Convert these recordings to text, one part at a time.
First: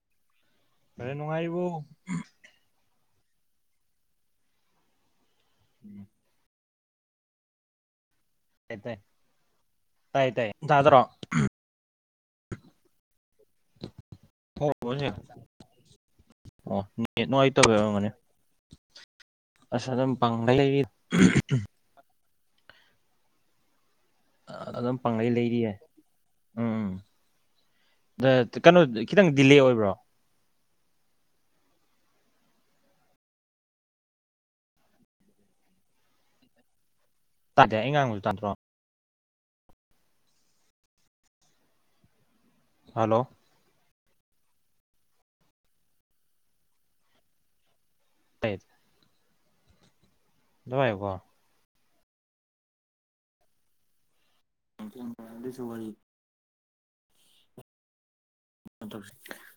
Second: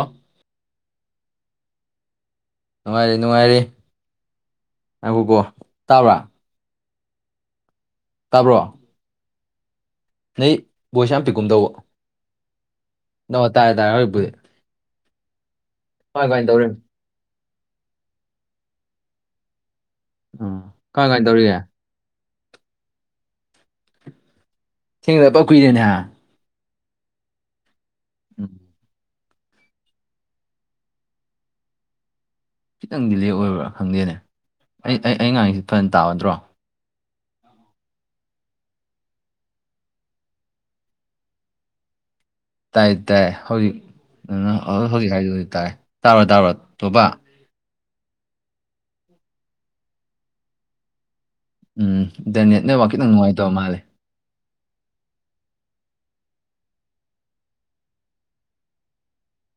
ꯑꯥ ꯑꯔꯦ ꯅꯅꯨꯡꯉꯥꯏꯔꯤꯕꯣ ꯅꯨꯡꯉꯥꯏꯔꯦ ꯅꯨꯡꯉꯥꯏꯔꯦ ꯉꯥꯏꯈꯣꯀꯣ ꯇꯥꯕ꯭ꯔꯥ ꯇꯥꯕ꯭ꯔꯣ ꯇꯥꯏ ꯇꯥꯏ ꯇꯥꯏ ꯅꯩ ꯆꯗ꯭ꯔꯣ ꯚꯣꯏꯁ ꯌꯥꯝ ꯅ ꯇꯥꯏꯦ ꯇꯔꯦ ꯍꯣꯏꯕꯨꯗꯤ [unintelligible] ꯇꯧꯔꯤ ꯍ ꯅꯨꯡꯉꯥꯏꯇꯧ ꯌꯥꯎꯔꯝꯒꯅꯤ ꯑꯁ ꯑꯗꯨꯝ ꯄꯪꯒ ꯎꯝ ꯂꯩꯔꯤꯗ ꯀꯃꯥꯏ ꯀꯃꯥꯏꯅ ꯇꯧꯔꯤꯒꯦ ꯑꯗꯨꯝ ꯄꯥꯡꯂꯩ ꯊꯦꯡꯅꯗꯕ ꯂꯩꯔꯤꯌꯦ ꯀꯨꯏꯔꯦꯅꯦ ꯍꯥ ꯎꯝ ꯑꯗ ꯎꯝ ꯀꯩꯅꯣ ꯈꯤꯇꯪ ꯗꯤꯂꯦ ꯑꯣꯏꯕ꯭ꯔꯣ ꯈꯤꯇꯪ ꯗꯤꯂꯦ ꯑꯣꯏꯕ꯭ꯔꯥ ꯈꯪꯗꯦꯅꯦ ꯑꯩ ꯑꯩꯉꯥꯡꯁꯤ ꯐꯅ ꯇꯥꯒꯗ꯭ꯔꯣ ꯇꯥꯗꯦ ꯑꯩ ꯉꯥꯡꯕꯁꯨ ꯇꯥꯗꯔꯣ ꯇꯥꯏ ꯍꯜꯂꯣ ꯇꯥꯏ ꯍꯧꯖꯤꯛ ꯍꯧꯖꯤꯛ ꯍꯥꯏꯗꯤ ꯍꯧꯖꯤꯛ ꯇꯥꯏ ꯇꯥꯕꯔꯣ ꯇꯥꯕꯔꯣ ꯇꯣꯝꯕ ꯇ [inaudible] ꯑꯃꯇ ꯄꯥꯏꯌꯨꯀꯣ ꯎꯝ ꯗꯥ ꯅꯦꯠ ꯅꯦꯠꯋꯥꯛ ꯈꯤꯇꯪ ꯅꯨꯡꯉꯥꯏꯇꯕ ꯃꯥꯂꯦ ꯅꯤꯡꯦꯡꯁꯟ ꯃꯗꯨꯁꯨ ꯋꯥꯔꯤ [inaudible]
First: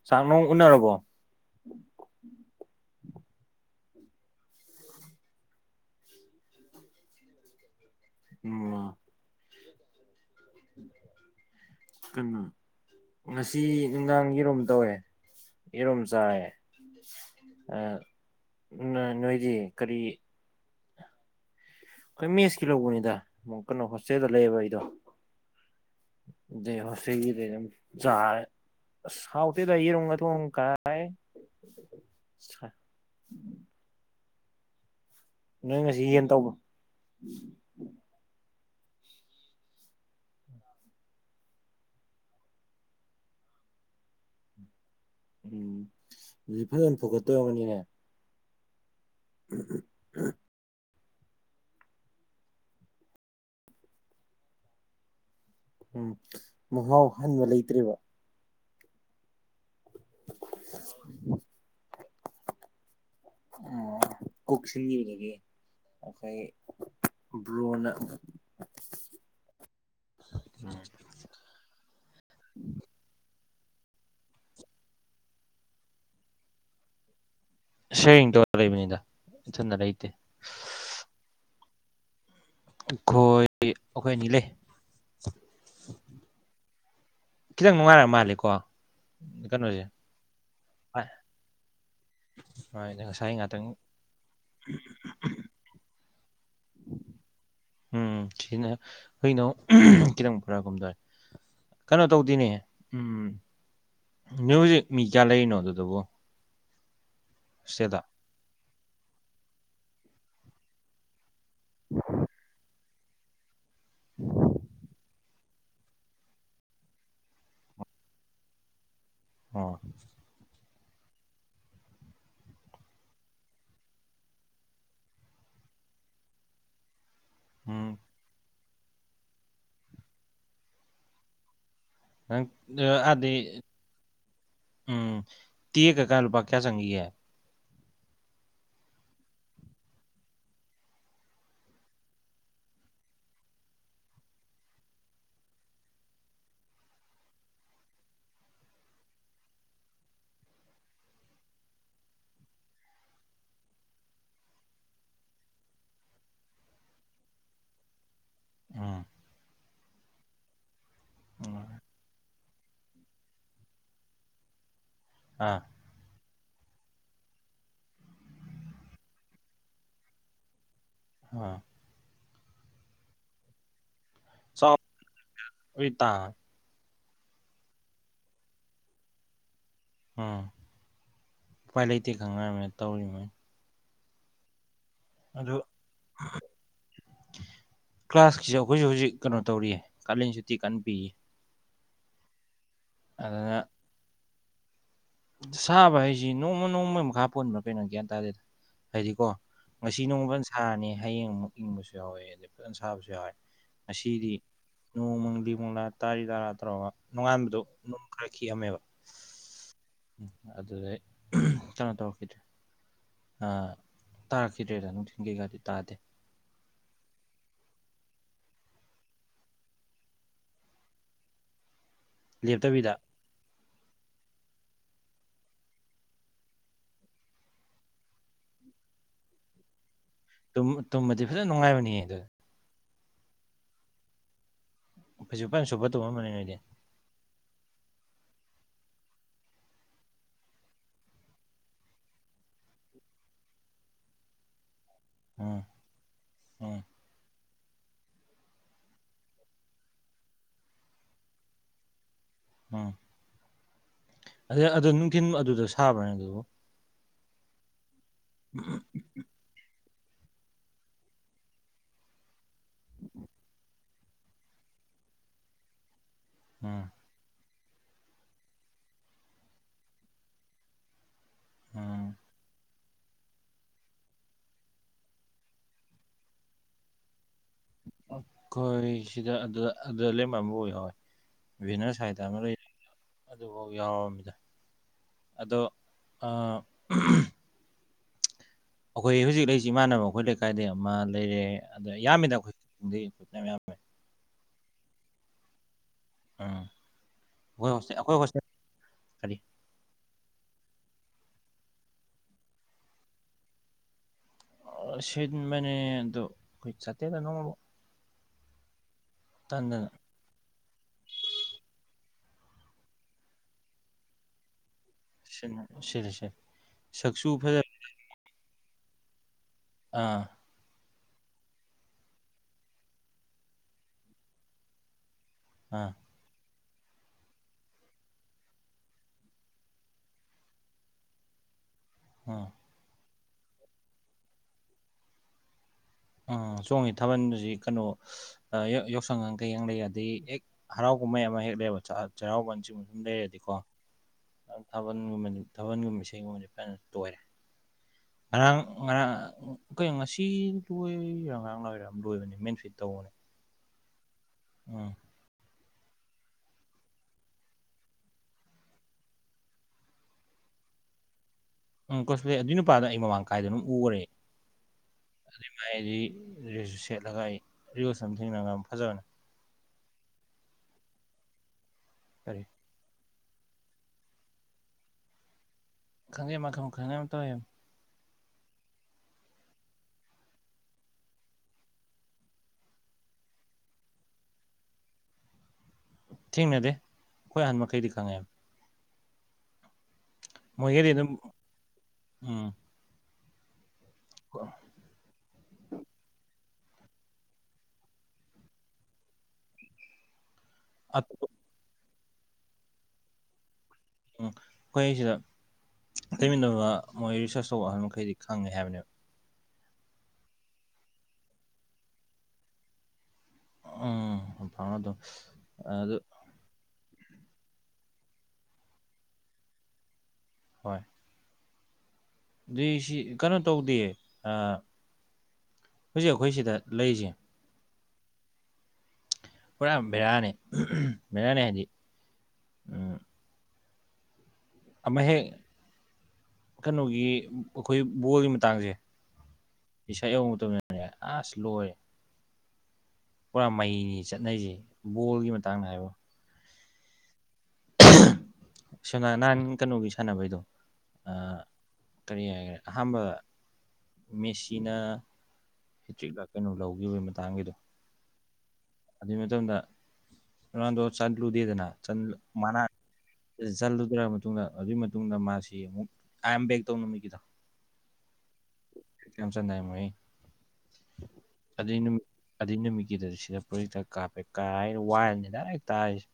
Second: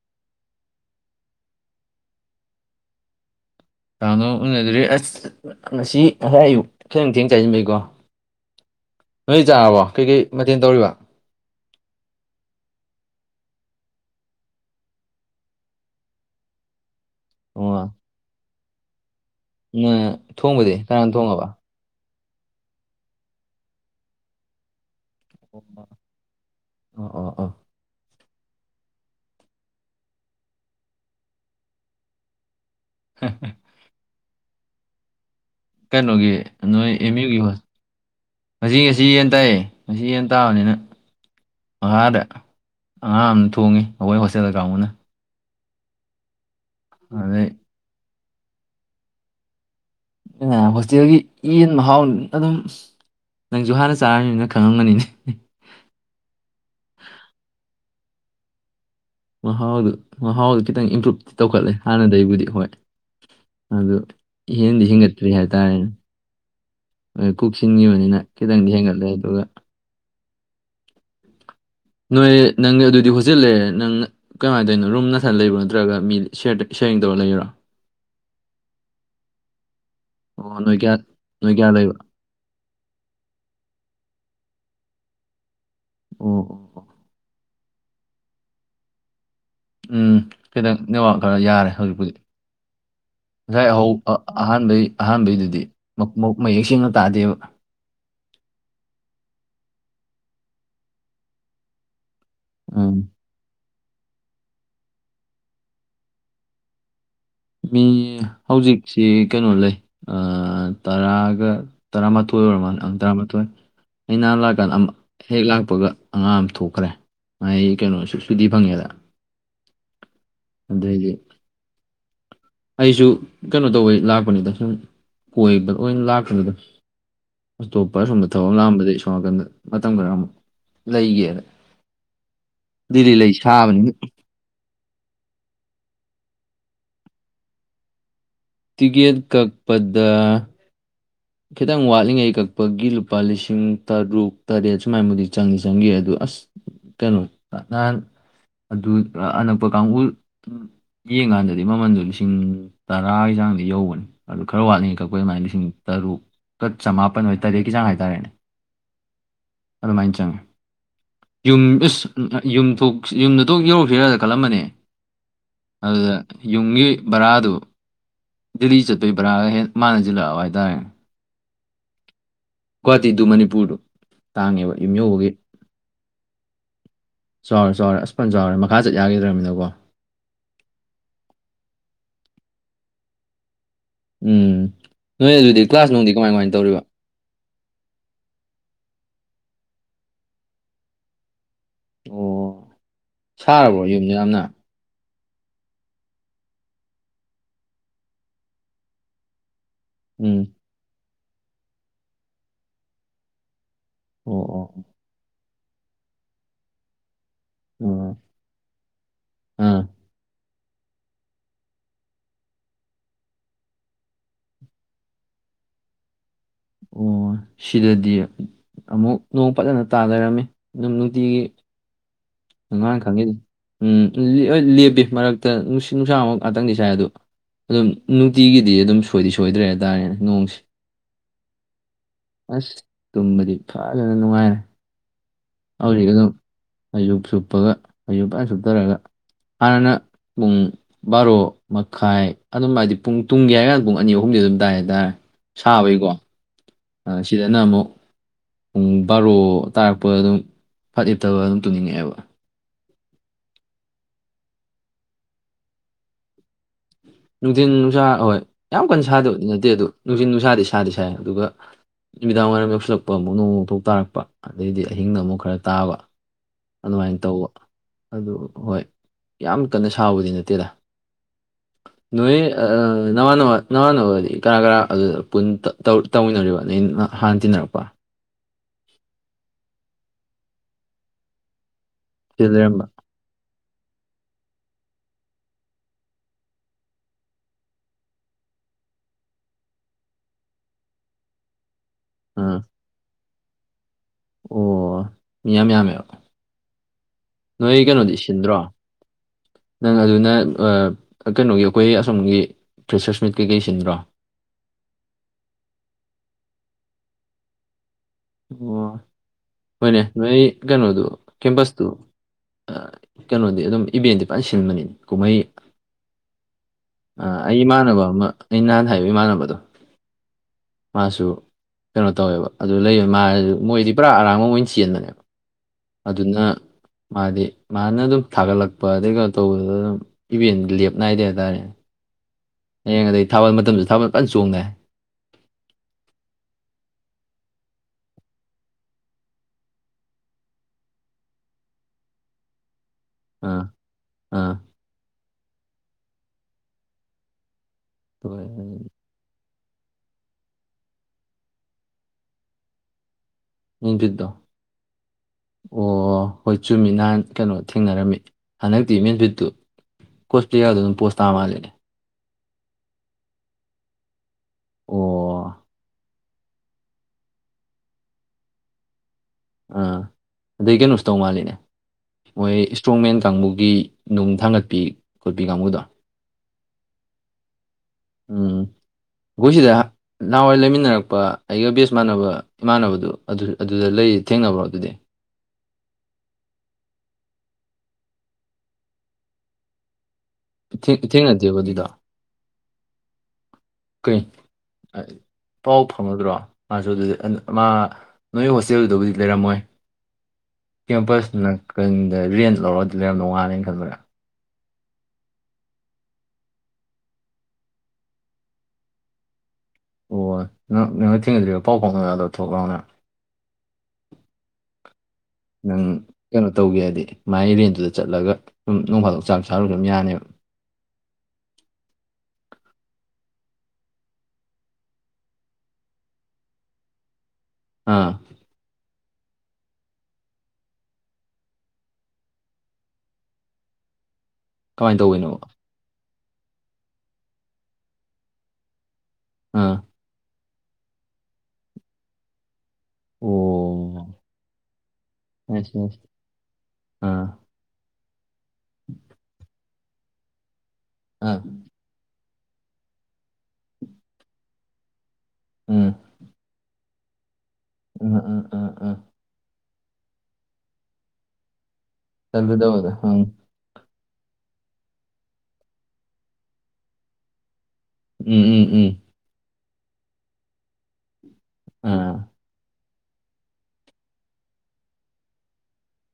ꯆꯥꯛ ꯅꯨꯡ ꯎꯅꯔꯕꯣ ꯀꯅꯥꯝ ꯎꯅꯗꯔꯤ ꯑꯁ ꯉꯁꯤ ꯉꯁꯥꯏ ꯑꯌꯨꯛ ꯊꯦꯡ ꯊꯦꯡ ꯆꯥꯁꯤꯟꯕꯩꯀꯣ ꯎꯝ ꯅꯣꯏ ꯆꯥꯔꯕꯣ ꯀꯩꯀꯩ ꯃꯊꯦꯜ ꯇꯧꯔꯤꯕ ꯀ [inaudible] ꯉꯁꯤ ꯅꯨꯡꯗꯥꯡ ꯌꯦꯔꯨꯝꯝ ꯇꯧꯋꯦ ꯌꯦꯔꯣꯝ ꯆꯥꯏꯌꯦ ꯑꯣ ꯑꯥ ꯅꯣꯏꯗꯤ ꯀꯔꯤ꯫ ꯅꯪ ꯊꯣꯡꯕꯗꯤ ꯀꯔꯅ ꯊꯣꯡꯉꯕ ꯑꯩꯈꯣꯏ ꯃꯦꯁꯀꯤ ꯂꯧꯕꯅꯤꯗ ꯑꯃꯨꯛ ꯀꯩꯅꯣ ꯍꯣꯁꯇꯦꯜꯗ ꯂꯩꯌꯦꯕ ꯑꯩꯗꯣ ꯑꯣ ꯗꯩ ꯑꯣ ꯑꯣ ꯍꯣꯁꯇꯦꯜꯒꯤ ꯆꯥꯔꯦ ꯑꯁ ꯍꯥꯎꯇꯦꯗ ꯌꯦꯔꯨꯝꯒ ꯊꯣꯡ ꯀꯥꯏꯗꯩ꯫ [unintelligible] ꯅꯣꯏ ꯉꯁꯤ ꯌꯦꯟ ꯀꯩꯅꯣꯒꯤ ꯇꯧꯕ ꯅꯣꯏ ꯑꯦꯝ ꯌꯨꯒꯤ ꯍ ꯉ ꯉꯁꯤ ꯌꯦꯟ ꯇꯥꯛꯑꯌꯦꯦ ꯉ ꯌꯦꯟ ꯇꯥꯕꯅꯤꯅ ꯃꯈꯥꯗ ꯑꯉꯥꯡ ꯑꯃ ꯊꯣꯡꯉꯤ ꯑꯩꯈꯣꯏ ꯍꯣꯁꯇꯦꯜꯗ ꯂꯩ ꯀꯥꯡꯕꯨꯅ ꯎꯝ ꯑꯗꯨꯗꯤ ꯐꯖꯅ ꯑꯗꯩ ꯐꯒꯠꯇꯧꯔꯔꯕꯅꯤꯅꯦ [inaudible] ꯎꯝ ꯎꯝ [inaudible] ꯍꯣꯁꯇꯦꯜꯒꯤ ꯌꯦꯟ ꯃꯍꯥꯎ ꯑꯗꯨꯝ ꯅꯪꯁꯨ ꯍꯥꯟꯅ ꯆꯥꯔꯅꯤꯅ ꯈꯪꯉꯝꯒꯅꯤꯅꯦ ꯎꯝ ꯃꯍꯥꯎ ꯍꯟꯕ ꯂꯩꯇ꯭ꯔꯦꯕ ꯃꯍꯥꯎꯗꯨ ꯃꯍꯥꯎꯗꯨ ꯈꯤꯇꯪ ꯏꯝꯄ꯭ꯔꯨꯞ ꯇꯧꯈꯠꯂꯦ ꯍꯥꯟꯅꯗꯒꯤꯕꯨꯗꯤ ꯍꯣꯏ ꯑꯗꯨ ꯀꯣꯛ ꯍꯦꯟꯗꯤ ꯍꯦꯟꯒꯠꯇ꯭ꯔꯤ ꯁꯤꯟꯈꯤꯕꯗꯒꯤ ꯍꯥꯏꯇꯥꯔꯦꯅꯦ ꯑꯩꯈꯣꯏ ꯕ꯭ꯔꯣꯅ ꯀꯣꯛꯁꯤꯟꯈꯤꯕꯅꯤꯅ ꯈꯤꯇꯪꯗꯤ ꯍꯦꯟꯒꯠꯂꯦ ꯑꯗꯨꯒ [inaudible] ꯎꯝ ꯅꯣꯏ ꯅꯪ ꯑꯗꯨꯗꯤ ꯍꯣꯁꯇꯦꯜ ꯂꯩꯔꯦ ꯅꯪ ꯀꯃꯥꯏ ꯇꯧꯅꯣ ꯔꯨꯝ ꯅꯊꯟ ꯂꯩꯕ꯭ꯔꯣ ꯅꯠꯇ꯭ꯔꯒ ꯃꯤ ꯁꯦꯔꯤꯡ ꯇꯧꯔꯒ ꯂꯩꯕꯔꯣ ꯁꯦꯔꯤꯡ ꯇꯧꯔ ꯂꯩꯕꯅꯤꯗ ꯏꯊꯟꯗ ꯂꯩꯇꯦ ꯑꯣ ꯅꯣꯏ ꯀꯌꯥ ꯅꯣꯏ ꯀꯌꯥ ꯂꯩꯕ ꯑꯩꯈꯣꯏ ꯑꯩꯈꯣꯏ ꯑꯅꯤ ꯂꯩ ꯑꯣ ꯑꯣ ꯈꯤꯇꯪ ꯅꯨꯡꯉꯥꯏꯔ ꯃꯥꯜꯂꯦꯀꯣ ꯀꯩꯅꯣꯁꯦ ꯎꯝ ꯈꯤꯇꯪ ꯅꯦꯠꯋꯥꯛ ꯀꯥꯔ ꯌꯥꯔꯦ ꯍꯧꯖꯤꯛꯄꯨꯗꯤ ꯉꯁꯥꯏ ꯉꯥꯛꯇꯪ ꯉꯁꯥꯏ ꯑꯍꯧ ꯑ ꯑꯍꯥꯟꯕꯩ ꯑꯍꯥꯟꯕꯩꯗꯨꯗꯤ ꯃꯌꯦꯛ ꯁꯦꯡꯅ ꯇꯥꯗꯦꯕ ꯎꯝ ꯁꯤꯅ ꯀꯩꯅꯣ ꯈꯤꯇꯪ ꯐꯔꯒꯨꯝ ꯇꯧꯏ ꯀꯩꯅꯣ ꯇꯧꯗꯦꯅꯦ ꯎꯝ ꯅꯣꯏ ꯍꯧꯖꯤꯛ ꯃꯤ ꯀꯌꯥ ꯂꯩꯔꯤꯅꯣ ꯑꯗꯨꯗꯕꯣ ꯃꯤ ꯍꯧꯖꯤꯛꯁꯤ ꯀꯩꯅꯣ ꯂꯩ ꯇꯔꯥꯒ ꯇꯔꯥꯃꯥꯊꯣꯏ ꯑꯣꯏꯔ ꯃꯥꯜꯂꯪ ꯇꯔꯥꯃꯥꯊꯣꯏ ꯑꯩ ꯅꯍꯥꯟ ꯂꯥꯛꯑꯀꯥꯟꯗ ꯑꯃ ꯑꯩ ꯍꯦꯛ ꯂꯥꯛꯄꯒ ꯑꯉꯥꯡ ꯑꯃ ꯊꯣꯛꯈ꯭ꯔꯦ ꯃꯥꯥꯏ ꯀꯩꯅꯣ ꯁꯨꯇꯤ ꯐꯪꯉꯦꯅ ꯑꯣ ꯑꯗꯒꯤ ꯑꯩꯁꯨ ꯀꯩꯅꯣ ꯇꯧꯕꯩ ꯂꯥꯛꯄꯅꯤꯗ ꯁꯨꯝ ꯀꯣꯏꯕ ꯑꯣꯏ ꯂꯥꯛꯄꯅꯤꯗ ꯎꯝ ꯑꯇꯣꯞꯄ ꯑꯁꯨꯝꯕ ꯊꯕꯛ ꯂꯥꯡꯑꯝꯕꯗ ꯁꯣꯝ ꯅꯥꯀꯟꯗ ꯃꯇꯝ ꯈꯔ ꯑꯃꯨꯛ ꯂꯩꯒꯦꯅ ꯅꯪ ꯑ- ꯗꯦꯜꯂꯤ ꯑꯥꯗꯤ ꯂꯩ ꯁꯥꯕꯅꯤ ꯎꯝ ꯇꯤꯀꯦꯠ ꯀꯛꯑꯥ ꯀꯥꯟꯗ ꯂꯨꯄꯥ ꯀꯌꯥ ꯆꯪꯈꯤꯒꯦ ꯇꯤꯀꯦꯠ ꯀꯛꯄꯗ ꯈꯤꯇꯪ ꯋꯥꯠꯂꯤꯉꯩ ꯀꯛꯄꯒꯤ ꯂꯨꯄꯥ ꯂꯤꯁꯤꯡ ꯇꯔꯨꯛ ꯇꯔꯦꯠ ꯁꯨꯃꯥꯏꯕꯨꯗꯤ ꯆꯪꯗꯤ ꯆꯪꯈꯤ ꯑꯗꯨꯗ ꯑꯁ ꯀꯩꯅꯣ ꯅꯍꯥꯟ ꯑꯗꯨ ꯑꯅꯛꯄ ꯀꯥꯡꯕꯨ ꯌꯦꯡꯀꯥꯟꯗꯗꯤ ꯃꯃꯟꯗꯣ ꯂꯤꯁꯤꯡ ꯇꯔꯥꯒꯤ ꯆꯥꯡꯗ ꯌꯧꯕꯅꯤ ꯑꯗꯨ ꯈꯔ ꯋꯥꯠꯂꯤꯉꯩ ꯀꯛꯄꯩ ꯑꯗꯨꯃꯥꯏꯅ ꯂꯤꯁꯤꯡ ꯇꯔꯨꯛꯀ ꯆꯃꯥꯄꯟ ꯑꯣꯏꯣꯏ ꯇꯔꯦꯠꯀꯤ ꯆꯥꯡ ꯍꯥꯏꯇꯥꯔꯦꯅꯦ ꯑꯥ ꯑꯗꯨꯃꯥꯏꯅ ꯆꯪꯉꯦ ꯎꯝ ꯌꯨꯝ ꯏꯁ ꯌꯨꯝꯊ ꯌꯨꯝꯗ ꯊꯣꯛꯣꯛ ꯌꯧꯔꯛꯁꯤꯔꯅ ꯈꯜꯂꯝꯕꯅꯦ ꯑꯥ ꯑꯗꯨꯗ ꯌꯨꯝꯒꯤ ꯕꯔꯥꯗꯣ ꯗꯦꯜꯂꯤ ꯆꯠꯇꯣꯏ ꯕꯔꯥꯒ ꯍꯦꯟ ꯃꯥꯟꯁꯤꯜꯂꯛꯑꯕ ꯍꯥꯏꯇꯥꯔꯦ ꯑ ꯒꯨꯋꯥꯍꯥꯇꯤ ꯇꯨ ꯃꯅꯤꯄꯨꯔꯗꯣ ꯇꯥꯡꯉꯦꯕ ꯆꯥꯎ ꯌꯨꯝ ꯌꯧꯕꯒꯤ ꯇꯥ ꯆꯥꯎꯔꯦ ꯆꯥꯎꯔꯦ ꯑꯁ ꯐꯖꯅ ꯆꯥꯎꯔꯦ ꯃꯈꯥ ꯆꯠ ꯌꯥꯈꯤꯗ꯭ꯔꯃꯤꯅꯀꯣ ꯎꯝ ꯎꯄꯥꯏ ꯂꯩꯇꯦ ꯈꯪꯅꯤꯅ ꯇꯧꯔꯤ ꯃꯣꯏ [inaudible] ꯎꯝ ꯅꯣꯏ ꯑꯗꯨ ꯑꯗꯨꯗꯤ ꯀ꯭ꯂꯥꯁ ꯅꯨꯡꯗꯤ ꯀꯃꯥꯏ ꯀꯃꯥꯏꯅ ꯇꯧꯔꯤꯕ ꯀ꯭ꯂꯥꯁꯀꯤꯁꯨ ꯑꯩꯈꯣꯏꯁꯨ ꯍꯧꯖꯤꯛ ꯀꯩꯅꯣ ꯇꯧꯔꯤꯌꯦ ꯀꯥꯂꯦꯟ ꯁꯨꯇꯤ ꯀꯟꯅ ꯄꯤꯌꯦ ꯑꯣ ꯑꯗꯨꯅ ꯁꯥꯔꯕꯣ ꯌꯨꯝꯗ ꯌꯥꯝꯅ ꯁꯥꯕ ꯍꯥꯏꯁꯤ ꯅꯣꯡꯃ ꯅꯣꯡꯃꯒꯤ ꯃꯈꯥ ꯄꯨꯣꯟꯟꯕ꯭ꯔꯥ ꯀꯩꯅꯣ ꯒ꯭ꯌꯥꯟ ꯇꯥꯔꯦꯗ ꯍꯥꯏꯗꯤꯀꯣ ꯉꯁꯤ ꯅꯣꯡꯃ ꯎꯝ ꯐꯜ ꯁꯥꯔꯅꯤ ꯍꯌꯦꯡ ꯑꯃꯨꯛ ꯏꯪꯕꯁꯨ ꯌꯥꯎꯋꯦ ꯑꯗꯩ ꯐꯖꯅ ꯁꯥꯕꯁꯨ ꯌꯥꯎꯋꯦ ꯉꯗꯤ ꯑꯣ ꯑꯣ ꯅꯣꯡꯃꯪꯂꯤ ꯃꯪꯂꯥ ꯇꯥꯔꯤ ꯇꯥꯔꯥ ꯇꯧꯔꯒ ꯅꯣꯡꯉꯥꯟꯕꯗꯣ ꯑꯣ ꯈꯤꯛꯑꯃꯃꯦꯕ ꯑꯥ ꯎꯝ ꯑꯗꯨꯗ ꯀꯩꯅꯣ ꯇꯧꯔꯛꯈꯤꯗ꯭ꯔꯦ ꯇꯥꯔꯛꯈꯤꯗ꯭ꯔꯦꯗ ꯅꯨꯡꯊꯤꯟ ꯀꯩ ꯒꯥꯗꯤ ꯇꯥꯗꯦ ꯑꯣ ꯁꯤꯗꯗꯤ ꯑꯃꯨꯛ ꯅꯣꯡ ꯐꯖꯅ ꯇꯥꯖꯔꯝꯃꯤ ꯑꯗꯨꯝ ꯅꯨꯡꯇꯤꯒꯤ ꯂꯦꯞꯇꯕꯤꯗ ꯑꯉꯥꯡ ꯈꯪꯉꯤꯗ ꯎꯝ ꯂꯦꯞꯄꯤ ꯃꯔꯛꯇ ꯅꯨꯡꯁꯤꯠ ꯅꯨꯡꯁꯥꯃꯨꯛ ꯉꯥꯛꯇꯪꯗꯤ ꯁꯥꯏ ꯑꯗꯨ ꯑꯗꯨꯝ ꯅꯨꯡꯇꯤꯒꯤꯗꯤ ꯑꯗꯨꯝ ꯁꯣꯏꯗꯤ ꯁꯣꯏꯗ꯭ꯔꯦ ꯍꯥꯏꯇꯥꯔꯦꯅꯦ ꯅꯣꯡꯁꯦ ꯇꯨꯝꯃꯗꯤ ꯐꯖꯅ ꯅꯨꯡꯉꯥꯏꯕꯅꯤꯌꯦ ꯑꯗꯨ ꯑꯁ ꯇꯨꯝꯕꯗꯤ ꯐꯖꯅ ꯅꯨꯡꯉꯥꯏꯔꯦ ꯐꯩꯖꯨꯞ ꯐꯖꯅ ꯁꯨꯞꯕ ꯍꯧꯖꯤꯛ ꯑꯗꯨꯝ ꯇꯨꯝꯑꯃꯅꯤ ꯅꯣꯏꯗꯤ ꯑꯌꯨꯛ ꯁꯨꯞꯄꯒ ꯑꯌꯨꯛ ꯐ ꯁꯨꯞꯊꯔꯒ ꯍꯥꯟꯅꯅ ꯄꯨꯡ ꯕꯥꯔꯣ ꯃꯈꯥꯏ ꯑꯗꯨꯝ ꯍꯥꯏꯗꯤ ꯄꯨꯡ ꯇꯨꯡꯒꯤ ꯍꯥꯏꯀꯥꯟꯗ ꯄꯨꯡ ꯑꯅꯤ ꯑꯍꯨꯝꯗꯤ ꯑꯗꯨꯝ ꯇꯥꯏ ꯍꯥꯏꯇꯥꯔꯦ ꯎꯝ ꯁꯥꯕꯩꯀꯣ ꯎꯝ ꯁꯤꯗꯅ ꯑꯃꯨꯛ ꯄꯨꯡ ꯕꯥꯔꯣ ꯇꯥꯔꯛꯄ ꯑꯗꯨꯝ ꯐꯠ ꯍꯦꯞꯇꯕ ꯑꯗꯨꯝ ꯇꯨꯡꯅꯤꯡꯉꯛꯑꯦꯕ ꯎꯝ ꯑꯗꯩ ꯑꯗꯣ ꯅꯨꯡꯊꯤꯟ ꯑꯗꯨꯗ ꯁꯥꯕ꯭ꯔꯅꯦ ꯑꯗꯨꯕꯨ ꯅꯨꯡꯊꯤꯟꯜ ꯅꯨꯡꯁꯥ ꯍꯣꯏ ꯌꯥꯝ ꯀꯟꯅ ꯁꯥꯗꯕꯗꯤ ꯅꯠꯇꯦ ꯑꯗꯨ ꯅꯨꯡꯊꯤꯟ ꯅꯨꯡꯁꯥꯗꯤ ꯁꯥꯗꯤ ꯁꯥꯏ ꯑꯗꯨꯒ ꯅꯨꯃꯤꯗꯥꯡ ꯋꯥꯏꯔꯝ ꯌꯧꯁꯤꯜꯂꯛꯄ ꯑꯃꯨꯛ ꯅꯣꯡ ꯃꯣꯛꯊꯣꯛ ꯇꯥꯔꯛꯄ ꯑꯗꯗꯒꯤꯗꯤ ꯑꯍꯤꯡꯗ ꯑꯃꯨꯛ ꯈꯔ ꯇꯥꯕ ꯎꯝ ꯑꯗꯨꯃꯥꯏꯅ ꯇꯧꯕ ꯑꯗꯨ ꯍꯣꯏ ꯌꯥꯝ ꯀꯟꯅ ꯁꯥꯕꯗꯤ ꯅꯠꯇꯦꯗ ꯎꯝ ꯅꯣꯏ ꯅꯃꯥꯟꯋꯥ ꯅꯃꯥꯟꯅꯕꯗꯤ ꯀꯔꯥ ꯀꯔ ꯑꯗꯨ ꯇꯧꯃꯤꯟꯅꯔꯤꯕ ꯑ ꯍꯥꯟꯅ ꯇꯤꯟꯅꯔꯛꯄ ꯈꯣꯏ ꯁꯤꯗ ꯑꯗꯨꯗ ꯑꯗꯨꯗ ꯂꯦꯝꯕ ꯑꯃ ꯑꯣꯏ ꯍꯣꯏ ꯚꯅ ꯁꯥꯏ ꯌꯥꯝꯔ ꯁꯤꯗ ꯂꯩꯔꯝꯕ ꯑꯗꯨꯐꯥꯎ ꯌꯥꯎꯔꯕꯝꯃꯤꯗ ꯑꯗꯣ ꯑꯩꯈꯣꯏ ꯍꯧꯖꯤꯛ ꯂꯩꯁꯤ ꯏꯃꯥꯟꯅꯕ ꯑꯩꯈꯣꯏ ꯂꯩꯀꯥꯏꯗꯩ ꯑꯃ ꯂꯩꯔꯦ ꯑꯗ ꯌꯥꯝꯃꯤꯗ ꯑꯥ ꯑꯩꯈꯣꯏ ꯌꯥꯝꯃꯦ ꯑꯣ ꯃꯤ ꯌꯥꯝ ꯌꯥꯝꯃꯦꯕ ꯑꯥ ꯅꯣꯏ ꯀꯩꯅꯣꯗꯤ ꯏꯁꯤꯟꯗ꯭ꯔꯣ ꯀꯔꯤ ꯅꯪ ꯑꯗꯨꯅ ꯀꯩꯅꯣꯒꯤ ꯑꯩꯈꯣꯏ ꯑꯁꯣꯝꯒꯤ ꯐ꯭ꯔꯦꯁꯔꯁ ꯃꯤꯠ ꯀꯩꯀꯩ ꯁꯤꯟꯕ꯭ꯔꯣ ꯁꯤ ꯃꯅꯦ ꯑꯗꯨ ꯑꯩꯈꯣꯏ ꯆꯠꯇꯦꯗ ꯅꯣꯡ ꯑꯣ ꯐꯅꯤ ꯅ ꯑꯩ ꯀꯩꯅꯣꯗꯣ ꯀꯦꯝꯄꯁꯇꯨ ꯀꯩꯅꯣꯗꯤ ꯑꯗꯨꯝ ꯏ ꯚ ꯑꯦꯟꯗꯤ ꯄꯥꯏ ꯁꯤꯟꯕꯅꯤꯅ ꯁꯦ ꯁꯦ ꯑꯩ ꯏꯃꯥꯟꯅꯕ ꯑꯃ ꯑꯩ ꯅꯍꯥꯟ ꯍꯥꯏꯕ ꯏꯃꯥꯟꯅꯕꯗꯣ ꯑꯥ ꯃꯥꯁꯨ ꯀꯩꯅꯣ ꯇꯧꯋꯦꯕ ꯑꯗꯨ ꯂꯩ ꯃꯥ ꯃꯣꯏꯗꯤ ꯄꯨꯔꯥ ꯑꯔꯥꯡꯕ ꯃꯣꯏ ꯑꯣꯏꯅ ꯆꯦꯟꯕꯅꯦꯕ ꯑꯥ ꯑꯗꯨꯅ ꯃꯥꯗꯤ ꯃꯥꯅ ꯑꯗꯨꯝ ꯊꯥꯒꯠꯂꯛꯄ ꯑꯗꯩ ꯀꯩꯅꯣ ꯇꯧꯕꯗꯨꯗ ꯑꯗꯨꯝ ꯏꯚꯦꯟꯗꯤ ꯂꯦꯞ ꯅꯥꯏꯗꯦ ꯍꯥꯏꯇꯥꯔꯦ ꯎ ꯍꯌꯦꯡ ꯑꯗꯗꯒꯤ ꯊꯥꯕꯜ ꯃꯇꯝꯗꯁꯨ ꯊꯥꯕꯜ ꯐꯅ ꯆꯣꯡꯅꯩ ꯆꯣꯡꯉꯤ ꯊꯥꯕꯜꯁꯤ ꯀꯩꯅꯣ ꯌꯥꯎꯁꯪꯒ ꯀꯩꯀꯪ ꯂꯩ ꯑꯗꯩ ꯍꯦꯛ ꯍꯔꯥꯎ ꯀꯨꯝꯍꯩ ꯑꯃ ꯍꯦꯛ ꯂꯩꯕ ꯆꯩꯔꯥꯎꯕꯆꯤꯡꯕ ꯁꯨꯝ ꯂꯩꯔꯗꯤꯀꯣ ꯑꯥ ꯑꯥ ꯊꯥꯕꯜꯒꯨꯝꯕꯕꯁꯤ ꯊꯥꯕꯜꯒꯨꯝꯕ ꯏꯁꯩꯒꯨꯝꯕꯁ ꯐꯖꯅ ꯇꯣꯏꯔꯦ ꯍꯣꯏ ꯉꯔꯥꯡ ꯉꯔꯥꯡ ꯑꯩꯈꯣꯏ ꯉꯁꯤ ꯂꯣꯏꯔꯥ ꯉꯔꯥꯡ ꯂꯣꯏꯔ ꯂꯣꯏꯕꯅꯦ ꯃꯦꯟ ꯐꯤꯠ ꯇꯧꯕꯅꯦ ꯌꯦꯖꯗꯣ ꯎꯝ ꯑꯣ ꯍꯣꯏ ꯆꯨꯝꯃꯤ ꯅꯍꯥꯟ ꯀꯩꯅꯣ ꯊꯦꯡꯅꯔꯝꯃꯤ ꯍꯟꯗꯛꯇꯤ ꯃꯦꯟꯐꯨꯠꯇꯨ ꯀꯣꯁ ꯄ꯭ꯂꯌꯥꯔ ꯑꯗꯨꯝꯣ ꯇꯥ ꯃꯥꯂꯅꯦ ꯎꯝ ꯀꯣꯁꯨ ꯂꯩ ꯑꯗꯨꯏ ꯅꯨꯄꯥꯗ ꯑꯩ ꯃꯃꯥꯡ ꯀꯥꯏꯗ ꯑꯗꯨꯝ ꯎꯈꯔꯦ ꯑꯣ ꯑꯗꯨꯏ ꯃꯥꯏꯗꯤ ꯔꯤꯜꯁ ꯁꯦꯠꯂꯒ ꯑꯩ ꯔꯤꯜꯁ ꯑꯃ ꯊꯦꯡꯅꯔꯒ ꯐꯖꯕꯅꯦ ꯑꯥ ꯑꯗꯩ ꯀꯩꯅꯣꯁꯨ ꯇꯧ ꯃꯥꯜꯂꯤꯅꯦ ꯀꯔꯤ ꯃꯣꯏ ꯏꯁꯇ꯭ꯔꯣꯡꯃꯦꯟ ꯀꯥꯡꯕꯨꯒꯤ ꯅꯨꯡ ꯊꯥꯡꯒꯠꯄꯤ ꯈꯣꯠꯄꯤ ꯀꯥꯡꯕꯨꯗꯣ ꯈꯪꯉꯦ ꯃꯈꯜ ꯈꯪꯉꯦ ꯑꯃ ꯇꯧꯋꯦ ꯎꯝ ꯑꯩꯈꯣꯏ ꯁꯤꯗ ꯅꯍꯥꯟꯋꯥꯏ ꯂꯩꯃꯤꯟꯅꯔꯛꯄ ꯑꯩꯒ ꯕꯦꯁ ꯃꯥꯟꯅꯕ ꯏꯃꯥꯟꯅꯕꯗꯨ ꯑꯗꯨ ꯑꯗꯨꯗ ꯂꯩ ꯊꯦꯡꯅꯕ꯭ꯔꯣ ꯑꯗꯨꯗꯤ ꯊꯦꯡꯅꯗꯦ ꯑꯩꯈꯣꯏ ꯑꯍꯟ ꯃꯈꯩꯗꯤ ꯈꯪꯉꯦꯕ ꯃꯣꯏꯒꯗꯤ ꯑꯗꯨꯝ ꯊꯦꯡꯅꯗꯦꯕ ꯑꯗꯨꯗ ꯀꯩ ꯍ [unintelligible] ꯄꯥꯎ ꯐꯪꯉꯗ꯭ꯔꯣ ꯃꯥꯁꯨ ꯑꯗꯨꯗꯤ ꯃꯥ ꯅꯣꯏ ꯍꯣꯁꯇꯦꯜꯗꯨꯗꯕꯨꯗꯤ ꯂꯩꯔꯝꯃꯣꯏ ꯑꯇꯣꯞꯄ ꯀꯦꯝꯄꯁꯅ ꯀꯗ ꯔꯦꯟꯠ ꯂꯧꯔꯒꯗꯤ ꯂꯩꯔꯝꯗ ꯋꯥꯂꯦꯅ ꯈꯟꯕ꯭ꯔꯥ ꯎ ꯑꯩꯈꯣꯏ ꯁꯤꯗ ꯂꯩꯃꯤꯟꯅꯕ ꯃꯣꯏ ꯔꯤꯁꯔꯁ ꯇꯧꯕ ꯑꯍꯜ ꯃꯈꯩꯗꯤ ꯈꯪꯉꯦ ꯍꯥꯏꯕꯅꯦꯕ ꯑꯣ ꯅꯪ ꯅꯪꯅ ꯊꯦꯡꯅꯗ꯭ꯔꯤꯕ ꯄꯥꯎ ꯐꯥꯎꯅꯗꯣ ꯊꯣꯛ ꯂꯎꯅꯦ ꯎ ꯐꯥꯎꯅ ꯑꯗꯨꯝ ꯅꯪ ꯑꯗꯨ ꯀꯩꯅꯣ ꯇꯧꯒꯦ ꯍꯥꯏꯗꯤ ꯃꯥꯥꯏ ꯔꯦꯟꯖꯇꯨꯗ ꯆꯠꯂꯒ ꯁꯨꯝ ꯅꯣꯡꯐꯥꯗꯣꯛ ꯆꯥꯛ ꯆꯥꯔꯨꯔ ꯁ ꯑꯗꯨꯨꯝ ꯌꯥꯅꯦꯕ ꯍꯣꯏ ꯑꯗꯨꯏ ꯁꯤ ꯀꯩꯅꯣ ꯇꯧꯗꯦ ꯍꯧꯖꯤꯛ ꯑꯩꯈꯣꯏ ꯁꯤꯗ ꯂꯩꯔꯤꯁꯦ ꯑꯥ ꯄꯨꯔꯥ ꯕꯦꯔꯥꯅꯦ ꯕꯦꯔꯥꯅꯦ ꯍꯥꯏꯗꯤ ꯎꯝ ꯀꯃꯥꯏꯅ ꯑꯃ ꯍꯦꯛ ꯇꯧꯕꯅꯣ ꯀꯩꯅꯣꯒꯤ ꯑꯩꯈꯣꯏ ꯕꯣꯜꯒꯤ ꯃꯇꯥꯡꯁꯦ ꯑꯥ ꯄꯩꯁꯥ ꯌꯎꯧꯕ ꯃꯇꯝꯅꯤꯅꯦ ꯑꯁ ꯂꯣꯏꯔꯦ ꯑꯣ ꯄꯨꯔꯥ ꯃꯩꯅꯤ ꯆꯠꯅꯔꯤꯁꯦ ꯕꯣꯜꯒꯤ ꯃꯇꯥꯡꯗ ꯑꯁ ꯍꯥꯏꯕꯣ ꯑꯁ ꯑꯥ ꯁꯣꯅꯥ ꯅꯍꯥꯟ ꯀꯩꯅꯣꯒꯤ ꯁꯥꯟꯅꯕꯩꯗꯣ ꯑ ꯀꯔꯤ ꯍꯥꯏꯒꯦ ꯑꯍꯥꯟꯕꯗ ꯃꯦꯁꯤꯅꯥ ꯎꯝ ꯀꯩꯅꯣ ꯂꯧꯈꯤꯕꯒꯤ ꯃꯇꯥꯡꯒꯤꯗꯣ ꯎꯝ ꯎꯝ ꯎꯝ ꯎꯝ ꯑꯗꯨ ꯃꯇꯝꯗ ꯅꯥꯡꯗꯣ ꯆꯜꯂꯨꯗꯦꯗꯅꯅꯥ ꯆꯠꯀꯗꯧꯕꯗꯣ ꯎꯝ ꯆꯜꯂꯨꯗ꯭ꯔ ꯃꯇꯨꯡꯗ ꯑꯗꯨꯒꯤ ꯃꯇꯨꯡꯗ ꯃꯥꯁꯤ ꯑꯃꯨꯛ ꯑꯥꯏ ꯑꯦꯝ ꯕꯦꯛ ꯇꯧ ꯅꯨꯃꯤꯠꯒꯤꯗꯣ ꯎꯝ ꯎꯝ ꯎꯝ ꯌꯥꯝ ꯆ ꯏ ꯃꯣꯏ ꯑꯗꯨꯏ ꯅꯨꯃꯤ ꯑꯥ ꯑꯗꯨꯏ ꯅꯨꯃꯤꯠꯀꯤꯗ ꯁꯤꯗ ꯐꯖꯤꯛꯇ ꯀꯥꯞꯄꯦ ꯀꯥꯥꯏꯅ ꯋꯥꯏꯔꯅꯤꯅ ꯍꯦꯛ ꯇꯥꯔꯤꯁꯦ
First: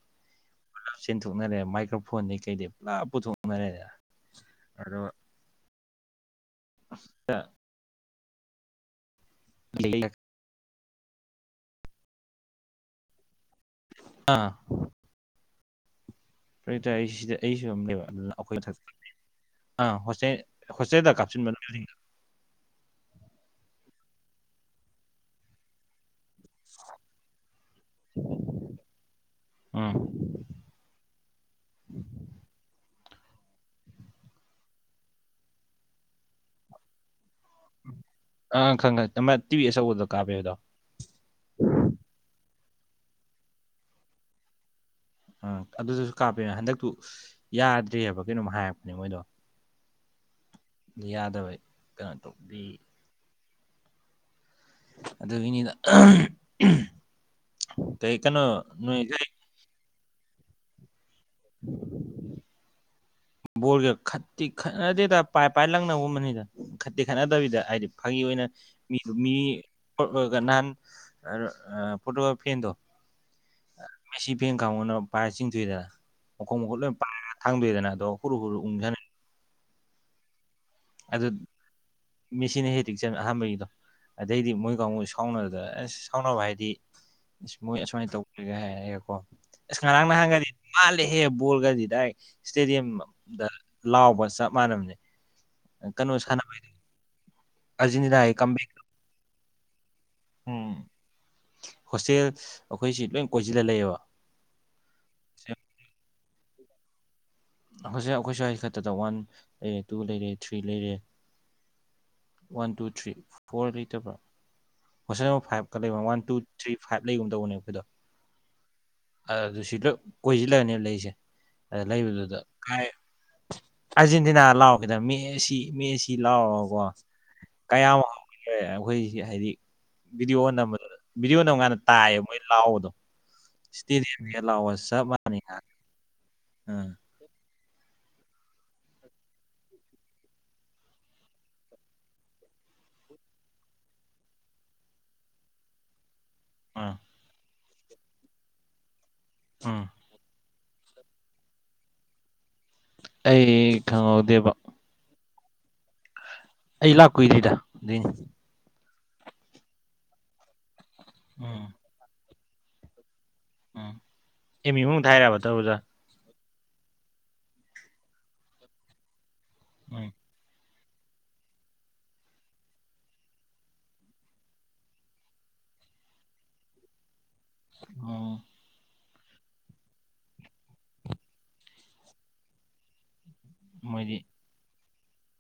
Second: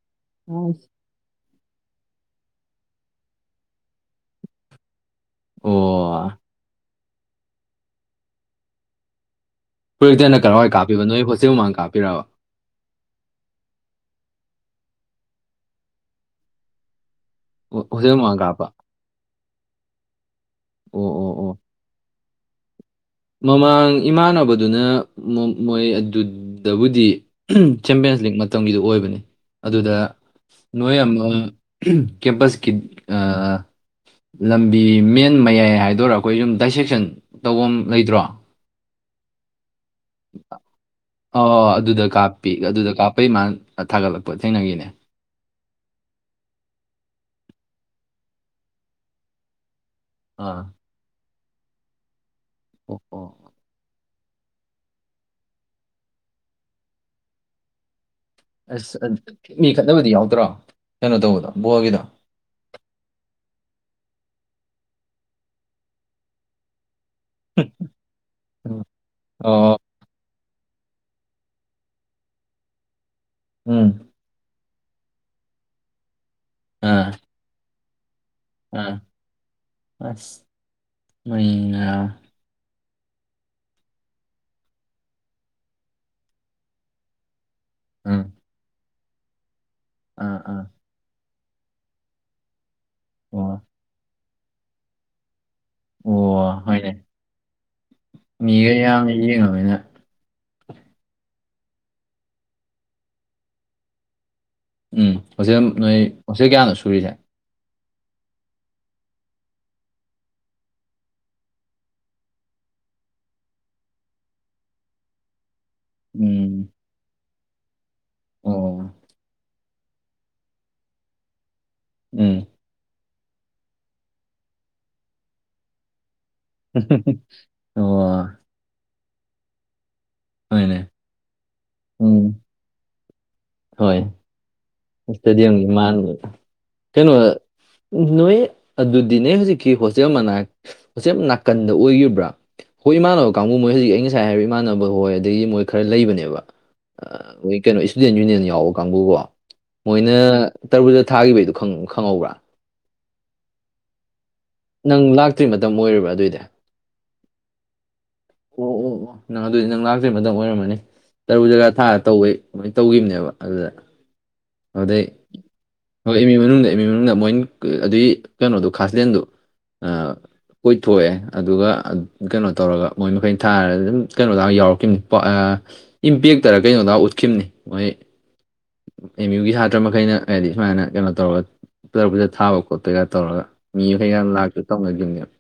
ꯑ ꯄꯨꯂꯞ ꯆꯦꯟꯊꯣꯛꯅꯔꯦ ꯃꯥꯏꯀ꯭ꯔꯣꯐꯣꯟꯗꯤ ꯀꯩꯗꯤ ꯄꯨꯂꯞ ꯄꯨꯊꯣꯛꯅꯔꯦꯗ ꯑꯗꯣ ꯑꯣ ꯑ [unintelligible] ꯐꯨꯛꯇꯦ ꯀꯏꯋꯥꯏ ꯀꯞꯄꯤꯕ ꯅꯣꯏꯣꯁꯦꯜ ꯃꯃꯥꯡ ꯀꯥꯞꯄꯤꯔꯕ ꯑꯥ ꯐꯔꯦ ꯇꯔꯦ ꯁꯤꯗ ꯑꯩꯁꯨ ꯑꯣ ꯑꯃ ꯂꯩꯕ ꯍꯣꯁꯇꯦꯜ ꯑꯗꯨꯅ ꯃꯃꯥꯡ ꯀꯥꯞꯄ ꯑꯩꯈꯣꯏ ꯑꯥ ꯍꯣꯁꯇꯦꯜ ꯑꯣ ꯍꯣꯁꯇꯦꯜꯗ ꯑꯣ ꯀꯥꯞꯁꯤꯟꯕ ꯑꯣ ꯅ ꯃꯃꯥꯡ ꯏꯃꯥꯟꯅꯕꯗꯨꯅ ꯃꯣꯏ ꯑꯗꯨꯗꯕꯨꯗꯤ ꯆꯦꯝꯄꯤꯌꯟꯁ ꯂꯤꯛ ꯃꯇꯝꯒꯤꯗꯨ ꯑꯣꯏꯕꯅꯤ ꯎꯝ ꯑꯗꯨꯗ ꯅꯣꯏ ꯑꯃ ꯀꯦꯝꯄꯁꯀꯤ ꯂꯝꯕꯤ ꯃꯦꯟ ꯃꯌꯥꯏ ꯍꯥꯏꯗꯣꯏꯔꯥ ꯑꯩꯈꯣꯏ ꯁꯨꯝ ꯗꯥꯏꯁꯦꯛꯁꯟ ꯇꯧꯕ ꯂꯩꯇ꯭ꯔꯣ ꯑꯪ ꯈꯪ ꯈꯪ ꯇꯤꯚꯤ ꯑꯆꯧꯕꯗ ꯀꯥꯕꯤꯦꯕꯗꯣ ꯑ ꯑꯗꯨꯗ ꯀꯥꯞꯄꯤ ꯑꯗꯨꯗ ꯀꯥꯞꯄꯩ ꯃꯥꯅ ꯊꯥꯒꯠꯂꯛꯄ ꯊꯦꯡꯅꯈꯤꯅꯦ ꯑꯥ ꯑꯗꯨꯗꯁꯨ ꯀꯥꯞꯄꯦ ꯍꯟꯗꯛꯇꯨ ꯌꯥꯗ꯭ꯔꯦꯑꯕ ꯀꯩꯅꯣꯝꯃ ꯍꯥꯏꯔꯛꯄꯅꯦ ꯃꯣꯏꯗꯣ ꯑꯥ ꯌꯥꯗꯕ ꯀꯩꯅꯣ ꯇꯧꯕꯤ ꯑꯣꯄꯣꯛ ꯑꯗꯨ ꯏꯅꯤꯗ ꯑꯁ ꯃꯤ ꯈꯠꯅꯕꯗꯤ ꯌꯥꯎꯗ꯭ꯔꯣ ꯀꯩꯅꯣ ꯇꯧꯕꯗ ꯕꯣꯜꯒꯤꯗ ꯕꯣꯔꯒꯠꯇꯤ ꯈꯠꯅꯗꯦꯗ ꯄꯥꯏꯞ ꯄꯥꯏ ꯂꯪꯅꯒꯨꯝꯕꯅꯤꯗ ꯎ ꯈ ꯐꯠꯇꯦ ꯈꯠꯅꯗꯕꯤꯗ ꯍꯥꯏꯗꯤ ꯐꯥꯒꯤ ꯑꯣꯏꯅ ꯎꯝ. ꯃꯤꯗꯨ ꯃꯤ ꯑꯣ ꯅꯍꯥꯟ ꯐꯣꯇꯣꯒ꯭ꯔꯥꯐꯦꯟꯗꯣ ꯎꯝ ꯃꯦꯁꯤ ꯐꯦꯟ ꯈ ꯀꯥꯡꯉꯅ ꯄꯥꯏꯔ ꯆꯤꯡꯊꯣꯏꯏꯗꯅ ꯃꯈꯣꯛ ꯃꯈꯨꯠ ꯂꯣꯏ ꯄꯥꯏꯔꯒ ꯊꯥꯡꯗꯣꯏꯗꯅ ꯑꯗꯣ ꯍꯨꯔꯨ ꯍꯨꯔꯨ ꯎꯪ ꯑꯥ ꯁꯥꯟꯅꯩ ꯑꯁ ꯑ ꯃꯤꯦꯁꯤꯅ ꯍꯦꯛꯇꯤꯛ ꯆꯪ ꯑꯍꯥꯟꯕꯒꯤꯗꯣ ꯑꯗꯩꯗꯤ ꯃꯣꯏ ꯀꯥꯡꯕꯨ ꯁꯥꯎꯅꯔꯗ ꯑꯁ ꯁꯥꯎꯅꯕ ꯍꯥꯏꯗꯤ ꯃꯣꯏ ꯑꯁꯁꯨꯃꯥꯏꯅ ꯇꯧꯒꯦ ꯍꯥꯏꯔꯒꯦ ꯀꯣ ꯑꯁ ꯉꯔꯥꯡ ꯅꯍꯪꯒꯗꯤ ꯍꯦ ꯕꯣꯜꯒꯗꯤ ꯗꯥꯏꯔꯦꯛ ꯏꯁꯇꯦꯗꯤꯌꯝꯗ ꯂꯥꯎꯕ ꯆꯞ ꯃꯥꯟꯅꯕꯅꯦ ꯀꯩꯅꯣ ꯁꯥꯟꯅꯕ ꯑꯔꯖꯦꯟꯇꯅꯥ ꯀ ꯎꯝ ꯍꯣꯁꯇꯦꯜ ꯑꯩꯈꯣꯏꯁꯤ ꯂꯣꯏ ꯀꯣꯏꯁꯤꯜꯂ ꯂꯩꯌꯦꯕ ꯎꯝ ꯍꯖꯤꯦꯜ ꯅꯣꯏ ꯍꯧꯣꯖꯤꯛ ꯀꯌꯥꯅꯣ ꯁꯨꯔꯤꯁꯦ ꯍꯧꯖꯤꯛ ꯑꯩꯈꯣꯏ ꯁ꯭ꯋꯥꯏ ꯈꯛꯇꯗ ꯋꯥꯟ ꯂꯩꯔꯦ ꯇꯨ ꯂꯩꯔꯦ ꯊ꯭ꯔꯤ ꯂꯩꯔꯦ ꯋꯥꯟ ꯇꯨ ꯊ꯭ꯔꯤ ꯐꯣꯔ ꯂꯩꯇꯕ꯭ꯔꯥ ꯐꯣꯁꯟ ꯅꯝꯕꯔ ꯐꯥꯏꯚꯀ ꯂꯩꯕꯣ ꯋꯥꯟ ꯇꯨ ꯊ꯭ꯔꯤ ꯐꯥꯏꯚ ꯂꯩꯒꯨꯝ ꯇꯧꯕꯅꯦ ꯑꯩꯈꯣꯏꯗꯣ ꯑꯗꯨ ꯁꯤꯗ ꯀꯣꯏꯁꯤꯜꯂꯛꯑꯅꯦꯕ ꯂꯩꯁꯦ ꯑꯗ ꯂꯩꯕꯗꯨꯗ ꯀꯥꯏ ꯑꯥꯔꯖꯦꯟꯇꯤꯅꯥ ꯂꯥꯎꯈꯤꯦꯗ ꯃꯦ ꯑꯁꯤ ꯃꯦꯁꯤ ꯂꯥꯎ ꯎꯝ ꯀꯌꯥ ꯑꯃꯦ ꯑꯩꯈꯣꯏꯁꯤ ꯍꯥꯏꯗꯤ ꯚꯤꯗꯤꯑꯣ ꯚꯤꯗꯤꯑꯣ ꯅꯝ ꯀꯥꯟꯗ ꯇꯥꯏꯌꯦ ꯃꯣꯏ ꯂꯥꯛꯑꯣꯗꯣ ꯏꯁꯇꯦꯗꯤꯌꯝꯒꯤ ꯂꯥꯛꯑꯣꯁ ꯏꯁꯇꯦꯗꯤꯌꯝꯒꯤ ꯃꯥꯟꯕꯥꯟꯕꯗ ꯅꯣꯏ ꯑꯗꯨꯗꯤꯅꯦ ꯍꯧꯖꯤꯛꯀꯤ ꯍꯣꯁꯇꯦꯜ ꯃꯅꯥꯛ ꯅꯥꯀꯟꯗ ꯑꯣꯏꯈꯤꯕ꯭ꯔꯥ ꯍꯣꯏ ꯏꯃꯥꯟꯅꯕ ꯀꯥꯡꯕꯨ ꯃꯣꯏ ꯍꯧꯖꯤꯛ ꯑꯩ ꯉꯁꯥꯏ ꯍꯥꯏꯔꯤꯕ ꯏꯃꯥꯟꯅꯕ ꯍꯣꯏ ꯑꯗꯒꯤ ꯃꯣꯏ ꯈꯔ ꯂꯩꯕꯅꯦꯕ ꯑꯥ ꯃꯣꯏ ꯀꯩꯅꯣ ꯏꯁꯇꯨꯗꯦꯟ ꯌꯨꯅꯤꯌꯟ ꯌꯥꯎꯕ ꯀꯥꯡꯕꯨꯀꯣ ꯎꯝ ꯃꯣꯏꯅ ꯇꯔꯕꯨꯖ ꯊꯥꯈꯤꯕꯒꯤꯗꯣ ꯈꯪꯍꯧꯕ꯭ꯔꯥ ꯑꯩ ꯈꯪꯍꯧꯗꯦꯕꯣ ꯅꯪ ꯂꯥꯛꯇ꯭ꯔꯤ ꯃꯇꯝ ꯑꯣꯏꯔꯕ ꯑꯗꯨ ꯑꯣꯏꯗꯤ ꯑꯩ ꯂꯥꯛ ꯀꯨꯏꯗꯔꯤꯗ ꯑꯗꯨꯢꯅꯦ ꯑꯣ ꯑꯣ ꯑꯣ ꯅꯪ ꯑꯗꯨꯗꯤ ꯅꯪ ꯂꯥꯛꯇ꯭ꯩ ꯃꯪ ꯑꯣꯏꯔꯝꯃꯅꯤ ꯇꯔꯨ ꯎꯝ ꯖꯒꯥ ꯊꯥꯒ ꯇꯧꯕꯩ ꯀꯃꯥꯏ ꯇꯧꯈꯤꯕꯅꯦꯕ ꯑꯗꯨꯗ [unintelligible] ꯑꯗꯨꯗꯩ ꯊꯥꯏꯔꯕ ꯇꯧꯕꯗꯣ ꯍ ꯏꯃꯤ ꯃꯅꯨꯡꯗ ꯏꯃ ꯃꯅꯨꯡꯗ ꯃꯣꯏ ꯑꯗꯨꯏ ꯀꯩꯅꯣꯗꯨꯣ ꯈꯥꯁꯂꯦꯟꯗꯨꯣ ꯑ ꯎꯝ ꯀꯣꯏꯊꯣꯛꯑꯦ ꯑꯗꯨꯒ ꯀꯩꯅꯣ ꯇꯧꯔꯒ ꯃꯣꯏ ꯃꯈꯩꯅ ꯊꯥꯔꯒ ꯑꯗꯨꯝ ꯀꯩꯅꯣ ꯇꯥꯛꯑꯒ ꯌꯥꯎꯔꯛꯈꯤꯕꯅꯤ ꯏꯝꯄꯦꯛꯇꯔ ꯀꯩꯅꯣꯗ ꯎꯠꯈꯤꯕꯅꯤ ꯃꯣꯏ ꯑꯣ ꯑꯦꯝ ꯌꯨꯒꯤ ꯁꯥꯇ꯭ꯔ ꯃꯈꯩꯅ ꯍꯥꯏꯗꯤ ꯁꯨꯃꯥꯏꯅ ꯀꯩꯅꯣ ꯇꯧꯔꯒ ꯇꯔꯥ ꯄꯨꯖ ꯊꯕ ꯈꯣꯠ ꯈꯣꯠꯄꯩꯒ ꯇꯧꯔꯒ ꯃꯣꯏꯗꯤ ꯃꯤꯈꯩꯒ ꯂꯥꯛꯇ ꯇꯧꯅꯈꯤꯕꯅꯦꯕ